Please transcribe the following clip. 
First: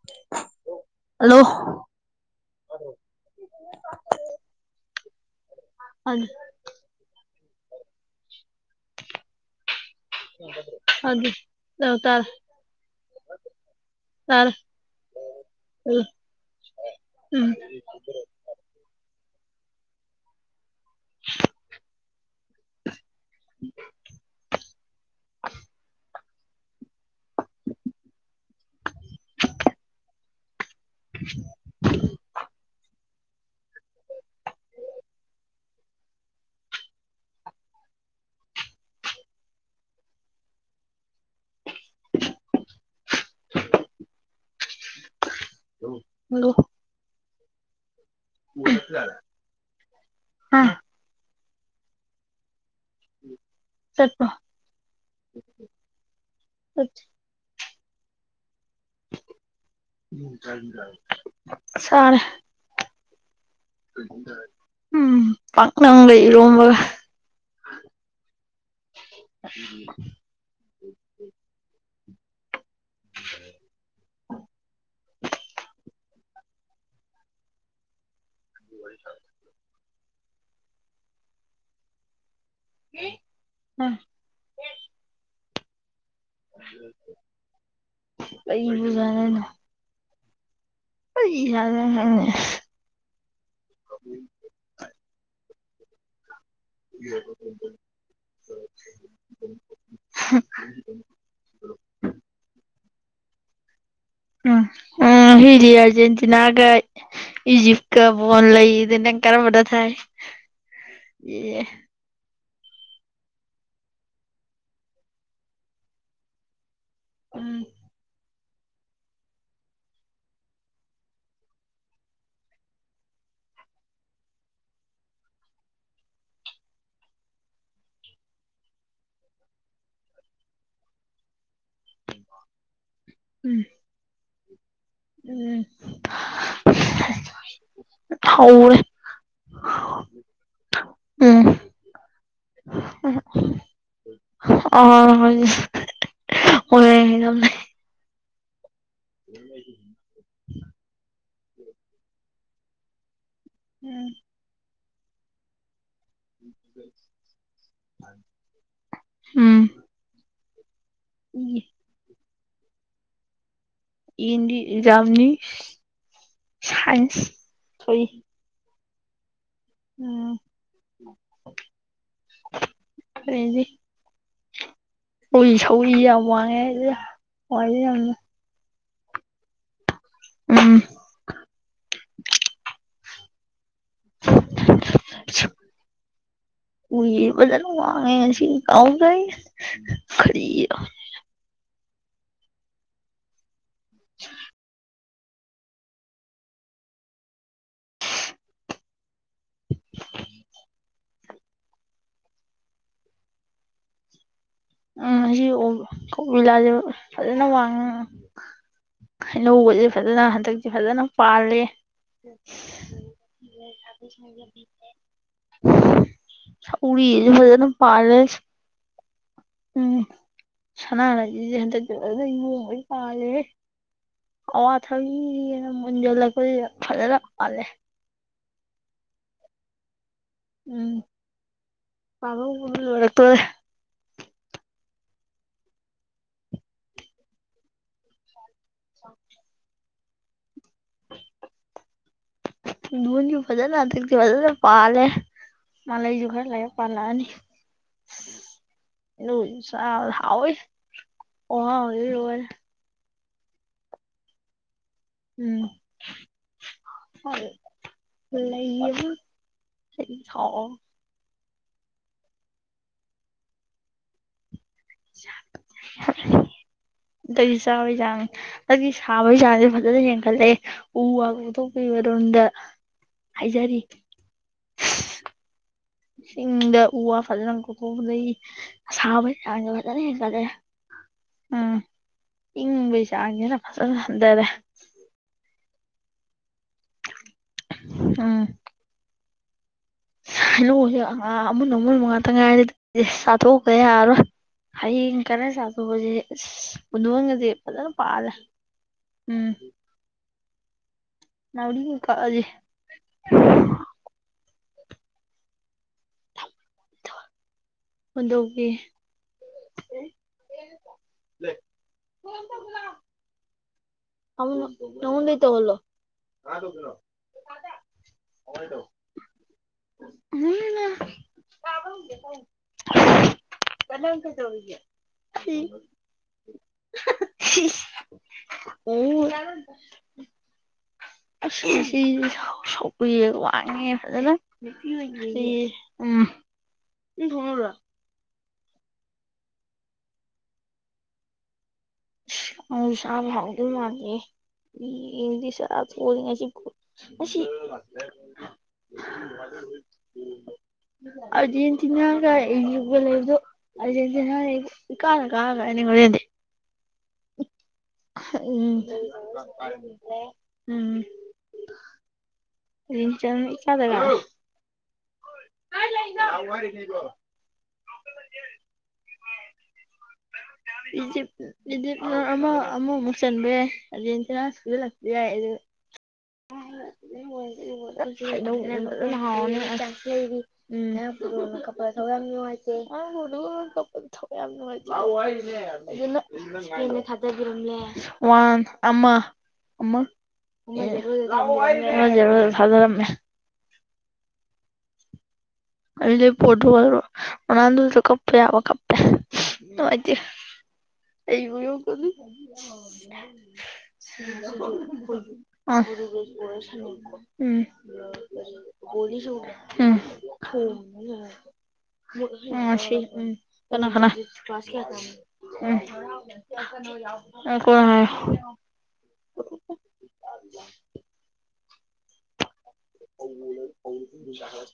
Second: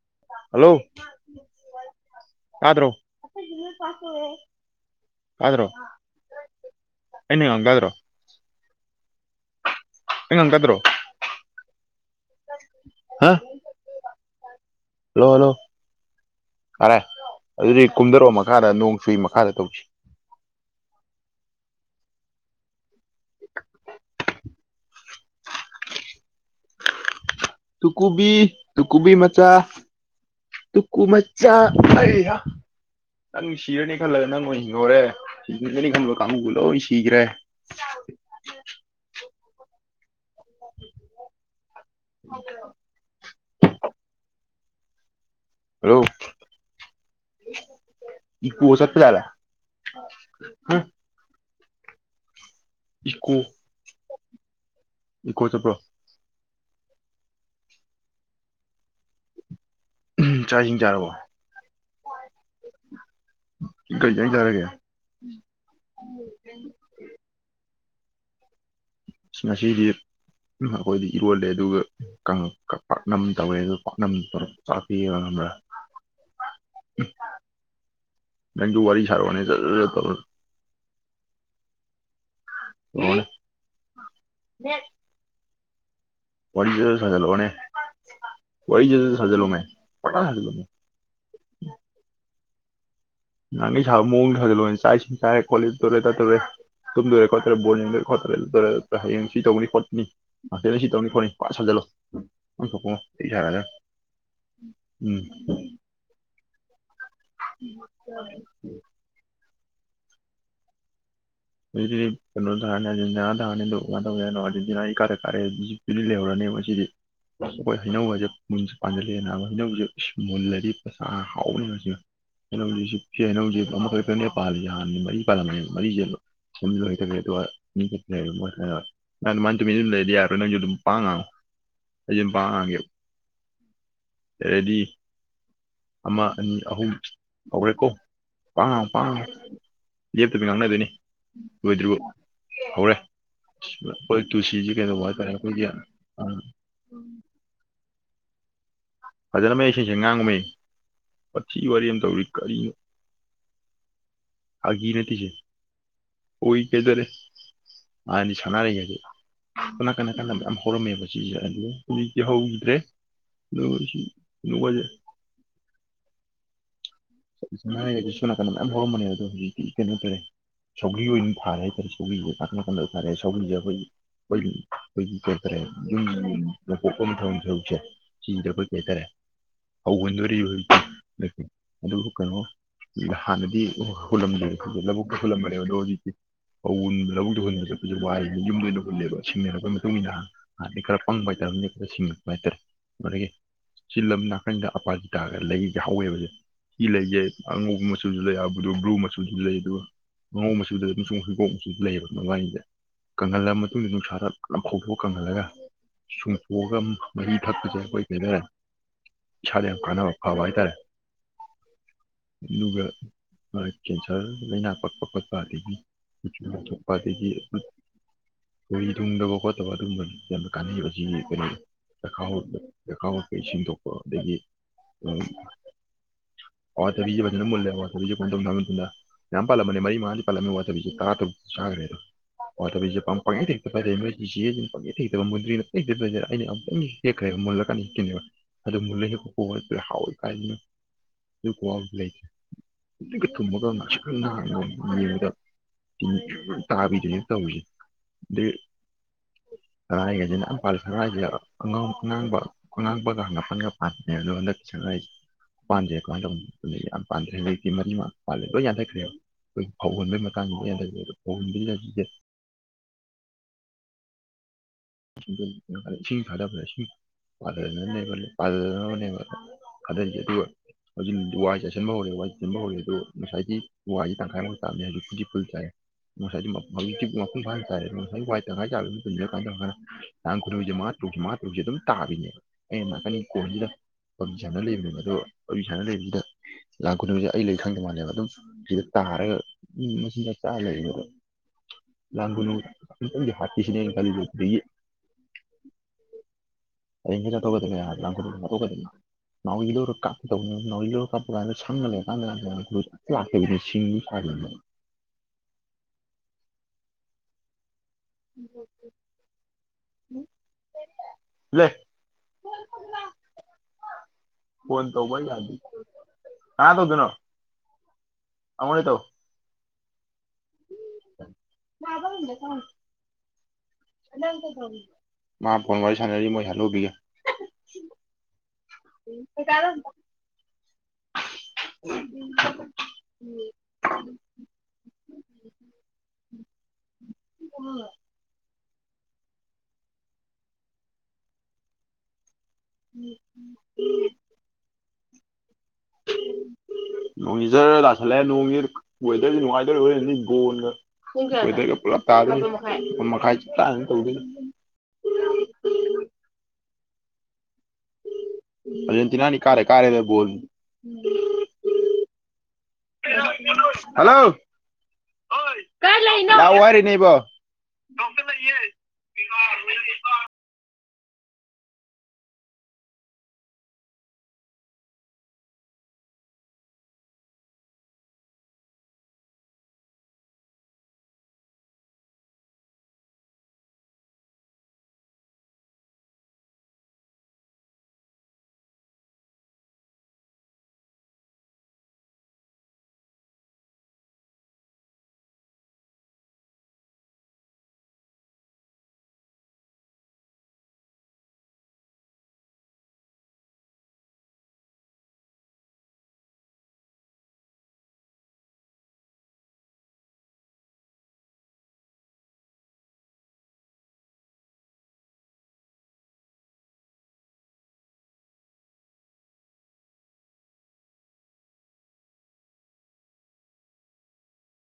UNINTELLIGIBLE ꯇꯥ ꯗꯔꯣ ꯇꯥꯗꯔꯣ INAUDIBLE ꯑꯩꯅ ꯉꯥꯡꯇꯥꯗ꯭ꯔꯣ ꯇꯥꯗ꯭ꯔꯣ ꯑꯗꯨ ꯑꯧꯇꯥꯔꯦ ꯍꯥ ꯇꯥꯔꯦ ꯑꯗꯨ ꯐꯔꯦ ꯑꯗꯨꯗꯤ ꯀꯨꯝꯊꯔꯛꯑꯣ ꯃꯈꯥꯗ ꯅꯣꯡꯆꯨꯏ ꯃꯈꯥꯗ ꯇꯧꯁꯤ ꯇꯨ ꯀꯨꯕꯤ ꯇꯨꯀꯨꯕꯤꯃꯆꯥ ꯇꯨꯀꯨꯃꯆꯥ ꯑꯩ ꯌꯥ ꯅꯪ ꯁꯤꯔꯅꯤ ꯈꯜꯂꯒ ꯅꯪ ꯑꯣꯏ ꯍꯤꯡꯍꯧꯔꯦ ꯍꯤꯡꯒꯅꯤ ꯈꯟꯕ ꯀꯥꯡꯕꯨꯒꯩ ꯂꯣꯏ ꯁꯤꯒ꯭ꯔꯦ INAUDIBLE INAUDIBLE ꯍꯜ ꯂꯣ ꯍꯜꯂꯣ ꯏꯀꯣ ꯆꯠꯄ ꯌꯥꯔꯦ ꯑꯥ ꯢ ꯀꯣ INAUDIBLE ꯏꯀꯣꯆꯠꯄ꯭ꯔꯣ UNINTELLIGIBLE ꯆꯥꯛ ꯏꯁꯤꯡ ꯆꯥꯔꯕꯣ ꯁꯥꯔꯦ ꯀꯩ ꯏꯟꯖꯥꯡ ꯆꯥꯔꯒꯦ ꯎꯝ ꯄꯥꯛꯅꯝꯒꯥ ꯏꯔꯣꯝꯕꯒ ꯑꯥꯁꯉꯁꯤꯗꯤ ꯑꯩꯈꯣꯏꯗꯤ ꯏꯔꯣꯜꯂꯦ ꯑꯗꯨꯒ ꯀꯪꯀꯪ ꯄꯥꯛꯅꯝ ꯇꯧꯋꯦ ꯑꯗꯨꯒ ꯎꯍꯋꯊꯈꯉ ꯄꯥꯛꯅꯝꯇꯧꯔ ꯆꯄꯤꯌꯦ ꯈꯪꯕ꯭ꯔ ꯅꯪꯖꯨ ꯋꯥꯔꯤ ꯁꯥꯔꯛꯑꯣꯅꯦ ꯖꯔꯔ ꯇꯧꯔ INAUDIBLE ꯋꯥꯔꯤ ꯖꯔꯔ ꯁꯥꯖꯤꯜꯂꯛꯑꯣꯅꯦ ꯀꯩꯕꯨ ꯋꯥꯔꯤ ꯖꯔꯖꯔ ꯆꯥꯗꯣꯏꯅꯣ ꯁꯥꯖꯤꯜꯂꯣꯃꯦ ꯄꯪꯁꯥ ꯁꯥꯖꯜꯂꯣ ꯀꯩ ꯆꯥꯗꯣꯏꯅꯣ ꯈꯪꯗꯦ ꯅꯍꯥꯟꯒꯩ ꯁꯥꯕ ꯃꯑꯣꯡꯗ ꯁꯥꯖꯜꯂꯣꯅꯦ ꯆꯥꯛ- ꯏꯁꯤꯡ ꯆꯥꯔꯦ- ꯈꯣꯠꯂꯦ ꯑꯗꯨ ꯇꯧꯔꯦ- ꯑꯗꯥ ꯇꯧꯔꯦ ꯇꯨꯝꯗꯣꯔꯦ- ꯈꯣꯠꯇꯣꯔꯦ ꯕꯣꯜ ꯌꯦꯡꯗꯣꯔꯦ-ꯈꯣꯠꯇꯣꯔꯦ ꯑꯗꯨ ꯇꯧꯔꯦ ꯑꯗꯨ ꯇꯧꯔꯦ ꯍꯌꯦꯡ ꯁꯤ ꯇꯧꯅꯤ ꯈꯣꯠꯀꯅꯤ ꯍꯪꯆꯤꯠꯅ ꯁꯤ ꯇꯧꯒꯅꯤ-ꯈꯣꯠꯀꯅꯤ ꯄꯪꯁꯥ ꯖꯜꯂꯣ ꯅꯪ ꯊꯣꯛꯄꯃ ꯑꯩ ꯁꯥꯔꯒ ꯎꯪ ꯑꯥ ꯎꯝ ꯉꯁꯤꯗꯤ ꯑꯥꯔꯖꯦꯟꯇꯤꯅꯥꯒ ꯏꯖꯤꯞ ꯀ ꯥ ꯕꯣꯜ ꯂꯩꯕꯗ ꯅꯪ ꯀꯔꯝꯕꯗ ꯊꯥꯏ ꯑꯦ UNINTELLIGIBLE UNINTELLIGIBLE UNINTELLIGIBLE ꯎꯝ ꯃꯨꯟꯅꯖꯨ ꯄꯥꯟꯖꯤꯜꯂꯛꯑꯦ ꯍꯩꯅꯧꯖꯦ ꯃꯨꯜꯂꯗꯤ ꯍꯥꯎꯔꯅꯤꯁꯤ ꯍꯩꯅꯧꯖꯤ ꯁꯤ ꯍꯩꯅꯧꯖꯤ ꯑꯃꯈꯛꯇꯪꯒ ꯄꯥꯜꯂꯤꯖꯦ ꯍꯥꯟꯅꯗꯤ ꯃꯔꯤ ꯄꯥꯜꯂꯝꯕꯅꯦ ꯃꯔꯤꯖꯦ ꯌꯨꯝꯗ ꯂꯩꯇꯕꯒꯤ-ꯂꯩꯇꯕ ꯅꯪ ꯗꯨꯃꯥꯏꯗꯨꯝ ꯂꯩꯔꯗꯤ ꯌꯥꯔꯔꯣꯏ ꯅꯪꯖꯨ ꯑꯗꯨꯝ ꯄꯪꯉꯥꯡ-ꯉꯥꯡꯉꯨ UNINTELLIGIBLE ꯎꯪ ꯔꯦꯗꯤ ꯑꯃ ꯑꯅꯤ ꯑꯍꯨꯝ ꯍꯧꯔꯦꯀꯣ ꯍꯧꯔꯦ ꯄꯥꯉꯥꯡ ꯉꯥꯡꯉꯣ ꯂꯦꯞꯇꯕ ꯉꯥꯡꯅꯗꯣꯏꯅꯤ ꯎꯝ ꯂꯣꯏꯗꯔꯤꯕꯧ ꯍꯧꯔꯦ ꯑꯩꯈꯣꯏ ꯇꯨꯁꯤꯁꯤ ꯀꯩꯗꯧꯕ ꯍꯥꯏꯇꯥꯔꯦ ꯑꯣꯏꯔꯝꯂꯦ ꯑꯩꯈꯣꯏꯒꯤ ꯑꯥ [unintelligible] ꯐꯖꯅ ꯃꯌꯦꯛ ꯁꯦꯡꯅ ꯁꯦꯡꯅ ꯉꯥꯡꯉꯣꯃꯤ ꯋꯥꯊꯤ ꯋꯔꯦꯝ ꯇꯧꯋꯤ ꯀꯔꯤꯅꯣ ꯎꯝ ꯐꯒꯤ ꯅꯠꯇꯦ ꯁꯦ ꯑꯣꯏꯒꯤꯗꯔꯦ ꯍꯥꯟꯅꯗꯤ ꯁꯥꯟꯅꯔꯩ ꯁꯦ ꯎꯝ ꯁꯣꯝ ꯅꯥꯀꯟ ꯅꯥꯀꯟ ꯃꯌꯥꯝ ꯍꯧꯕꯅꯤ ꯍꯧꯔꯝꯃꯦꯕ ꯁꯤꯁꯦ ꯑꯗꯨ ꯍꯧꯖꯤꯛꯇꯤ ꯍꯧꯈꯤꯗ꯭ꯔꯦ ꯁꯤ ꯍꯌꯦꯡꯗꯤ ꯀꯩꯅꯣꯒꯁꯦ ꯑꯦꯛꯖꯥꯝꯅꯤ ꯁꯥꯏꯟꯁ ꯊꯣꯛꯏ ꯁꯥꯅꯥꯔꯩꯀꯗꯤ ꯁꯣꯝ ꯅꯀꯟꯗ ꯃꯌꯥꯝ ꯍꯧꯔꯝꯕꯅꯤ ꯑꯗꯨ ꯍꯧꯖꯤꯛ ꯀꯩꯅꯣ ꯇꯇꯥꯔꯦ ꯎꯝ ꯁꯧꯒ꯭ꯔꯤ ꯑꯣꯏꯅ ꯊꯥꯔꯦ ꯍꯥꯏꯇꯥꯔꯦ ꯁꯧꯒ꯭ꯁꯦ ꯀ ꯀꯟꯗ ꯐꯥꯔꯦ ꯁꯧꯒ꯭ꯁꯦ ꯑꯗꯩꯗꯤ ꯑꯩꯈꯣꯏꯒꯤ ꯑꯩꯈꯣꯏꯒꯤ ꯑꯩꯈꯣꯏꯒꯤ ꯀꯩ ꯎꯏ ꯍꯥꯏꯇꯥꯔꯦ ꯁꯧꯔꯤ ꯌꯨꯝ ꯌꯥꯝ ꯋꯥꯡꯉꯦ ꯑꯩꯗꯤ ꯅꯣꯡꯄꯣꯛ ꯊꯪꯕ ꯁꯔꯨꯛꯁꯦ ꯋꯥꯏꯗ ꯌꯥꯝꯅ ꯁꯤꯁꯤꯗ ꯑꯩꯈꯣꯏ ꯀꯩ ꯍꯥꯏ ꯇꯥꯔꯦ ꯐꯧ ꯍꯨꯟꯗꯧꯔꯤ ꯎꯝ ꯍꯟꯗꯛꯇꯤ ꯑꯗꯨꯕꯨ ꯀꯩꯅꯣ ꯍꯥꯟꯅꯗꯤ ꯍꯨꯜꯂꯝꯗꯦꯏ ꯂꯧꯕꯨꯛꯇ ꯍꯨꯜꯂꯝꯕꯅꯦꯕ ꯑꯗꯣ ꯍꯧꯖꯤꯛꯇꯤ ꯐꯧ ꯍꯨꯟꯕ ꯁꯦ ꯎꯏ ꯂꯧꯕꯨꯛꯇ ꯍꯨꯟꯅ ꯐꯖꯅ ꯍꯨꯟꯕꯁꯦ ꯋꯥꯡꯉꯦ ꯋꯥꯏꯗꯅꯥ ꯉꯁꯤ ꯌꯨꯝꯗ ꯑꯣꯏꯅꯥ ꯍꯨꯜꯂꯦꯕ ꯀꯥꯎꯗꯩ ꯁꯤꯡꯅꯔꯛꯄꯒꯤ ꯃꯇꯨꯡ ꯏꯟꯅꯥꯟꯗꯤ ꯀꯔꯤꯔ ꯍꯥꯟꯅꯗꯤ ꯈꯔ ꯄꯪꯕ ꯍꯥꯏꯇꯥꯔꯅꯦ ꯁꯤꯡꯉꯄ ꯍꯥꯏꯇꯥꯔꯦ ꯑꯗꯨꯗꯒꯤ ꯁꯤ ꯂꯝ ꯅꯥꯀꯟꯗ ꯑꯄꯥꯖꯤꯇ ꯇꯥꯒ ꯂꯩꯗꯤ ꯍꯧꯋꯦꯕꯁꯦ ꯁꯤ ꯂꯩꯖꯦ ꯑꯉꯧꯕ ꯃꯆꯨꯁꯨ ꯂꯩ ꯕ꯭ꯂꯨ ꯃꯆꯨꯁꯨ ꯂꯩ ꯑꯗꯨꯒ ꯉꯉꯧ ꯃꯆꯨꯗ ꯂꯩ ꯍꯤꯒꯣꯛꯁꯨ ꯂꯩꯌꯦꯕ ꯃꯃꯥꯡꯁꯤꯗ ꯀꯪꯍꯜꯂ ꯃꯇꯨꯡꯗ ꯅꯨꯡꯁꯥꯔ [unintelligible] ꯆꯨꯝꯊꯣꯛꯑꯒ ꯃꯍꯤ ꯊꯛꯄꯁꯦ ꯑꯩꯈꯣꯏ ꯀꯩ ꯍꯥꯏꯇꯥꯔꯦ ꯏꯁꯥꯗ ꯌꯥꯝ ꯍꯩꯅꯧꯒꯁꯦ ꯀꯥꯟꯅꯕ ꯐꯖꯅ ꯐꯕ ꯍꯟꯗꯛꯇꯁꯤ ꯍꯥꯏꯇꯥꯔꯦ ꯐꯖꯅ ꯄꯥꯜꯂꯦ [inaudible] ꯑꯗꯨꯒ ꯀꯦꯟꯁꯔ ꯂꯥꯏꯅꯥ ꯄꯛꯄ ꯈꯣꯠꯄ ꯑꯗꯒꯤ ꯃꯆꯨ ꯂꯥꯡꯊꯣꯛꯄ ꯁꯧꯒꯔꯤꯁꯦ ꯑꯗꯒꯤ ꯐꯖꯅ ꯄꯥꯂꯦ ꯊꯣꯏ ꯊꯨꯡꯗꯕ ꯈꯣꯠꯇꯕ ꯑꯗꯨꯒꯝꯕꯕ ꯌꯥꯝꯅ ꯀꯥꯟꯅꯩꯕꯁꯤ ꯀꯩꯅꯣ ꯁꯅꯥꯔꯩꯁꯦ ꯍꯟꯗꯛꯇꯤ ꯐꯖꯅ ꯆꯈꯥꯎꯠꯄ ꯆꯈꯥꯎ ꯍꯣꯠꯄꯒꯤ ꯁꯦꯡꯗꯣꯛꯄ ꯑꯗꯒꯤ ꯑꯋꯥꯊꯥꯕꯤꯅ ꯃꯨꯟꯁꯤꯜꯂꯄꯗꯤ ꯐꯖꯅ ꯄꯜꯂꯦ ꯪ ꯌꯥꯝꯄꯜꯂꯞ ꯃꯅꯤ ꯃꯔꯤ ꯃꯥꯉ ꯑꯋꯥ ꯊꯥꯕꯤꯁꯦ ꯎꯝ ꯇꯥꯔ ꯇꯔꯨꯛꯆꯥꯈꯔꯦ ꯑꯥꯒꯔꯦ ꯄꯥꯟꯕ ꯍꯧꯕꯅ ꯑꯋꯥꯊꯕꯤꯁꯦ ꯂꯣꯏꯔꯛꯇꯣꯔꯦ ꯄꯪꯍꯦꯛꯇ ꯍꯦꯛꯄ ꯏꯆꯦ ꯄꯪ ꯍꯦꯛꯇ ꯍꯦꯛꯄꯥ ꯃꯨꯗ꯭ꯔꯤꯅꯣꯩꯗꯣꯏꯗ ꯑꯩꯅ ꯑꯃꯨꯛꯇꯪ ꯍꯦꯛꯈ꯭ꯔꯦꯕ ꯃꯨꯜꯂꯀꯥꯟꯗꯤꯅꯦꯕ ꯑꯗꯨ ꯃꯨꯜꯂ ꯍꯦꯛ ꯍꯥꯎ ꯀꯥꯏꯗ ꯑꯗꯨ ꯈꯨꯍꯥꯎꯗꯤ ꯂꯩꯇꯦ ꯊꯨꯝꯇꯤꯛ ꯀ ꯗꯨꯟꯁꯨ ꯊꯨꯝꯃꯒ ꯐꯖꯅ ꯍꯟꯗꯛꯇꯤ ꯉꯥꯁꯪ ꯐꯖꯅ ꯉꯥꯡꯂꯒꯥ ꯄꯥꯜꯂꯦ ꯌꯦꯡꯕꯗꯥ ꯃꯥꯂꯩꯁꯨ ꯈꯔ ꯇꯤꯟꯒꯥ ꯂꯩꯔ ꯇꯥꯕꯤꯗꯨꯅꯦ ꯄꯥꯜꯂꯛꯑꯅꯤ ꯇꯧꯔꯤꯁꯦ Lùi sao ꯁꯅꯔꯩꯒꯁꯤꯅ hỏi ꯃꯌꯥꯝ ꯄꯥꯜꯂꯦ ꯁꯥꯅꯥꯔꯩ ồ dữ ꯑꯉꯥꯡꯕ luôn ꯍꯪꯒꯥꯄꯟꯒ ꯄꯥꯅꯕꯅꯦ ꯑꯗꯨꯗ ꯍꯟꯗꯛꯀꯤ ꯁꯥꯅꯥꯔꯩ ꯁꯦ ꯎꯝ ꯍꯧꯖꯤꯛꯇꯤ ꯃꯔꯤ ꯃꯉꯥ ꯄꯥꯜꯂꯦ ꯂꯣꯏꯅ lấy ꯌꯥꯟꯊꯠꯈꯔꯦ yếm ꯑꯩꯈꯣꯏꯒꯤ ꯐꯧꯍꯣꯟꯕꯩ thỉnh ꯃꯇꯥꯡꯗꯅꯦ thoảng ꯂꯩ ꯑꯗꯣ ꯐꯧ ꯍꯣꯟꯕꯩ ꯃꯇꯥꯡꯁꯦ [unintelligible] tại sao bây giờ tại sao bây giờ ꯐꯖꯅ ꯥꯊꯅꯅꯦꯕꯥꯊꯅꯕꯅꯦꯕꯥꯁꯦ ꯑꯗꯨꯒ ꯌꯦꯡꯈꯠꯂꯦ ꯎ ꯍꯧꯖꯤꯛ ꯋꯥ ꯋꯥꯁꯦ ꯆꯁꯤꯟꯕ ꯍꯧꯔꯦ ꯋꯥꯏ ꯀꯣꯛꯊꯣꯛꯄꯤꯕꯔꯣꯝꯗ ꯆꯥꯏꯁꯤꯟꯕ ꯍꯧꯔꯦ ꯑꯗꯣ ꯉꯁꯥꯏꯒꯤ ꯍꯥꯏꯖꯔꯤ ꯋꯥꯍꯁꯤ ꯇꯪꯈꯥꯏꯃꯨꯛ ꯆꯥꯕꯅꯤ ꯍꯥꯏꯗꯤ ꯐ ꯐꯨꯜ ꯆꯥꯏꯔꯦ ꯉꯁꯥꯏꯗꯤ ꯆꯤꯡꯗ ꯎ ꯍꯧꯖꯤꯛꯇꯤ ꯋꯥ ꯃꯄꯨꯡ ꯐꯖꯅ ꯐꯥꯅ ꯆꯥꯏꯔꯦ ꯉꯁꯥꯏ ꯀꯣꯛꯊꯣꯛꯄꯗꯒꯤ ꯋꯥꯏ ꯇꯪꯥꯏ ꯆꯥꯟ ꯑꯁꯥꯕꯒꯤ ꯀꯥꯟ ꯆꯥꯡꯁꯦ ꯇꯧꯔꯅ ꯐꯖꯅ ꯂꯥꯡ ꯍꯦꯟꯒꯠꯂꯦ ꯈꯨꯅꯁꯦ ꯃꯥ ꯇ꯭ꯔꯨ ꯃꯥ ꯇ꯭ꯔꯨꯁꯦ ꯎꯝ ꯑꯗꯨꯝ ꯇꯥꯕꯤꯅꯦ ꯑꯩꯅꯥ ꯏꯪꯕꯒꯤ ꯅꯀꯟꯒꯤ ꯆꯥꯡꯁꯤꯅ ꯀꯣꯟꯁꯤꯗ ꯐꯖꯅ ꯍꯟꯊꯔꯦ ꯐꯖꯅ ꯂꯩꯕꯅꯦ ꯑꯗꯣ ꯑꯩ ꯏꯁꯥꯅ ꯂꯩꯗ ꯂꯥꯡ ꯈꯨꯅꯨꯁꯦ ꯑꯩ ꯂꯩ ꯈꯪꯗ ꯃꯥꯜꯅꯦꯕ ꯑꯗꯨꯝ ꯁꯤꯗ ꯇꯥꯔꯒ ꯃꯆꯤꯟꯖꯥꯛ ꯆꯥꯔ [unintelligible] ꯂꯩꯔꯤꯅꯦꯕ ꯅꯣꯡꯃꯜ ꯂꯥꯟ ꯃꯅꯨꯡꯉꯥꯏꯇꯪ ꯈꯨꯅꯨ ꯉꯥꯏꯔꯗꯤ ꯑꯝꯇꯪꯗꯤ ꯆꯊꯣꯛꯎꯇꯥ ꯍꯥꯠꯈꯤꯁꯤꯅꯦ ꯑꯩꯅ ꯈꯜꯂꯤꯁꯦ ꯌꯥꯔꯔꯣꯏ ꯑꯗꯒꯤ ꯍꯌꯦꯡ ꯈꯔ ꯆꯥꯊꯣꯑꯁꯤ ꯑꯁ ꯍꯌꯦꯡꯁꯦ ꯄꯨꯟꯗꯣꯟꯒꯁꯦ ꯆꯥꯊꯣꯛꯀꯗꯕꯅꯦ ꯐꯖꯅ ꯂꯥꯟ ꯈꯨꯅꯨ ꯄꯥꯜꯂꯦ ꯎꯝ [unintelligible] ꯅꯥꯎꯔꯤ ꯀꯛꯑꯁꯦ [unintelligible] ꯄꯨꯟꯗꯣꯟꯒꯤ [inaudible] ꯂꯦ [unintelligible] ꯐꯣꯟ ꯇꯧꯕ ꯅꯉꯣꯟꯗꯩ ꯌꯥꯗꯤ ꯇꯧꯍꯜꯂꯣ ꯀꯟꯅꯥ ꯇꯧꯗꯣꯏꯅꯣ ꯑꯉꯣꯟꯗꯩ ꯇꯧ [unintelligible] ꯀꯅꯥꯅ ꯀꯩꯗꯧꯔꯤꯒꯦ ꯃꯥ ꯐꯣꯟ ꯋꯥꯔꯤ ꯁꯥꯟꯅꯔꯤ ꯃꯣꯏ ꯍꯟꯅꯨꯕꯤꯒ [unintelligible] [inaudible] [unintelligible] [inaudible] [unintelligible] [unintelligible] [unintelligible] ꯅꯣꯡꯁꯤ ꯖꯔ ꯇꯥꯁꯜꯂꯛꯑꯦ ꯅꯣꯡꯁꯤ ꯋꯦꯗꯔꯁꯤ ꯅꯨꯡꯉꯥꯏꯗꯣꯔꯤ ꯍꯣꯔꯦꯟꯗꯤ ꯕꯣꯟꯒ ꯋꯦꯗꯔꯒ ꯄꯨꯂꯞ ꯑꯔꯖꯦꯟꯇꯤꯅꯥꯒꯒ ꯇꯥꯗꯣꯏꯅꯤ ꯏꯖꯤꯞ ꯀꯥ ꯃꯥꯄꯟ ꯂꯩꯕꯗꯨ ꯃꯈꯥꯏ ꯆꯞ ꯆꯥꯅ ꯇꯧꯗꯣꯏꯅꯤ ꯑꯔꯖꯦꯟꯇꯤꯅꯥꯅ ꯏꯀꯥꯗ ꯀꯥꯒ꯭ꯔꯦ ꯉꯥꯏꯅꯤ ꯍꯣꯔꯦꯟꯗꯤ ꯎꯝ ꯑꯖꯦꯟꯇꯤꯅꯥꯅꯤ ꯏꯀꯥꯗ ꯀꯥꯔꯦꯗ ꯕꯣꯜ ꯎꯝ ꯏꯀꯥꯗ ꯀꯥꯔꯦ ꯍꯜꯂꯣ ꯑꯣꯏ ꯀꯥꯏ ꯂꯩꯅꯣ ꯂꯥꯛꯑꯣ ꯍꯥꯏꯔꯤꯅꯦ ꯏꯕꯣ [unintelligible] ꯏꯖꯤꯞ ꯏꯖꯤꯞꯅ ꯑꯃ ꯑꯃ ꯃꯨꯛ ꯆꯟꯕ ꯌꯥꯏ ꯑꯖꯦꯟꯇꯤꯅ [unintelligible] ꯌꯥꯏ ꯑꯗꯨ [inaudible] [unintelligible] [unintelligible] [unintelligible] ꯑꯗꯨꯗꯤ ꯄꯣꯠꯇꯨꯒꯜ ꯂꯣ ꯔꯣꯅꯥꯜꯗꯣ ꯁꯨ ꯀꯞꯄꯦ ꯍꯥꯏꯕ ꯀꯞꯄꯦ ꯅꯨꯡꯉꯥꯏꯇꯦ [unintelligible] [unintelligible] [unintelligible] ꯎꯝ ꯎꯝ ꯉꯁꯤ ꯎꯝ ꯀꯅꯥ ꯀꯅꯥ [unintelligible] [inaudible] [unintelligible]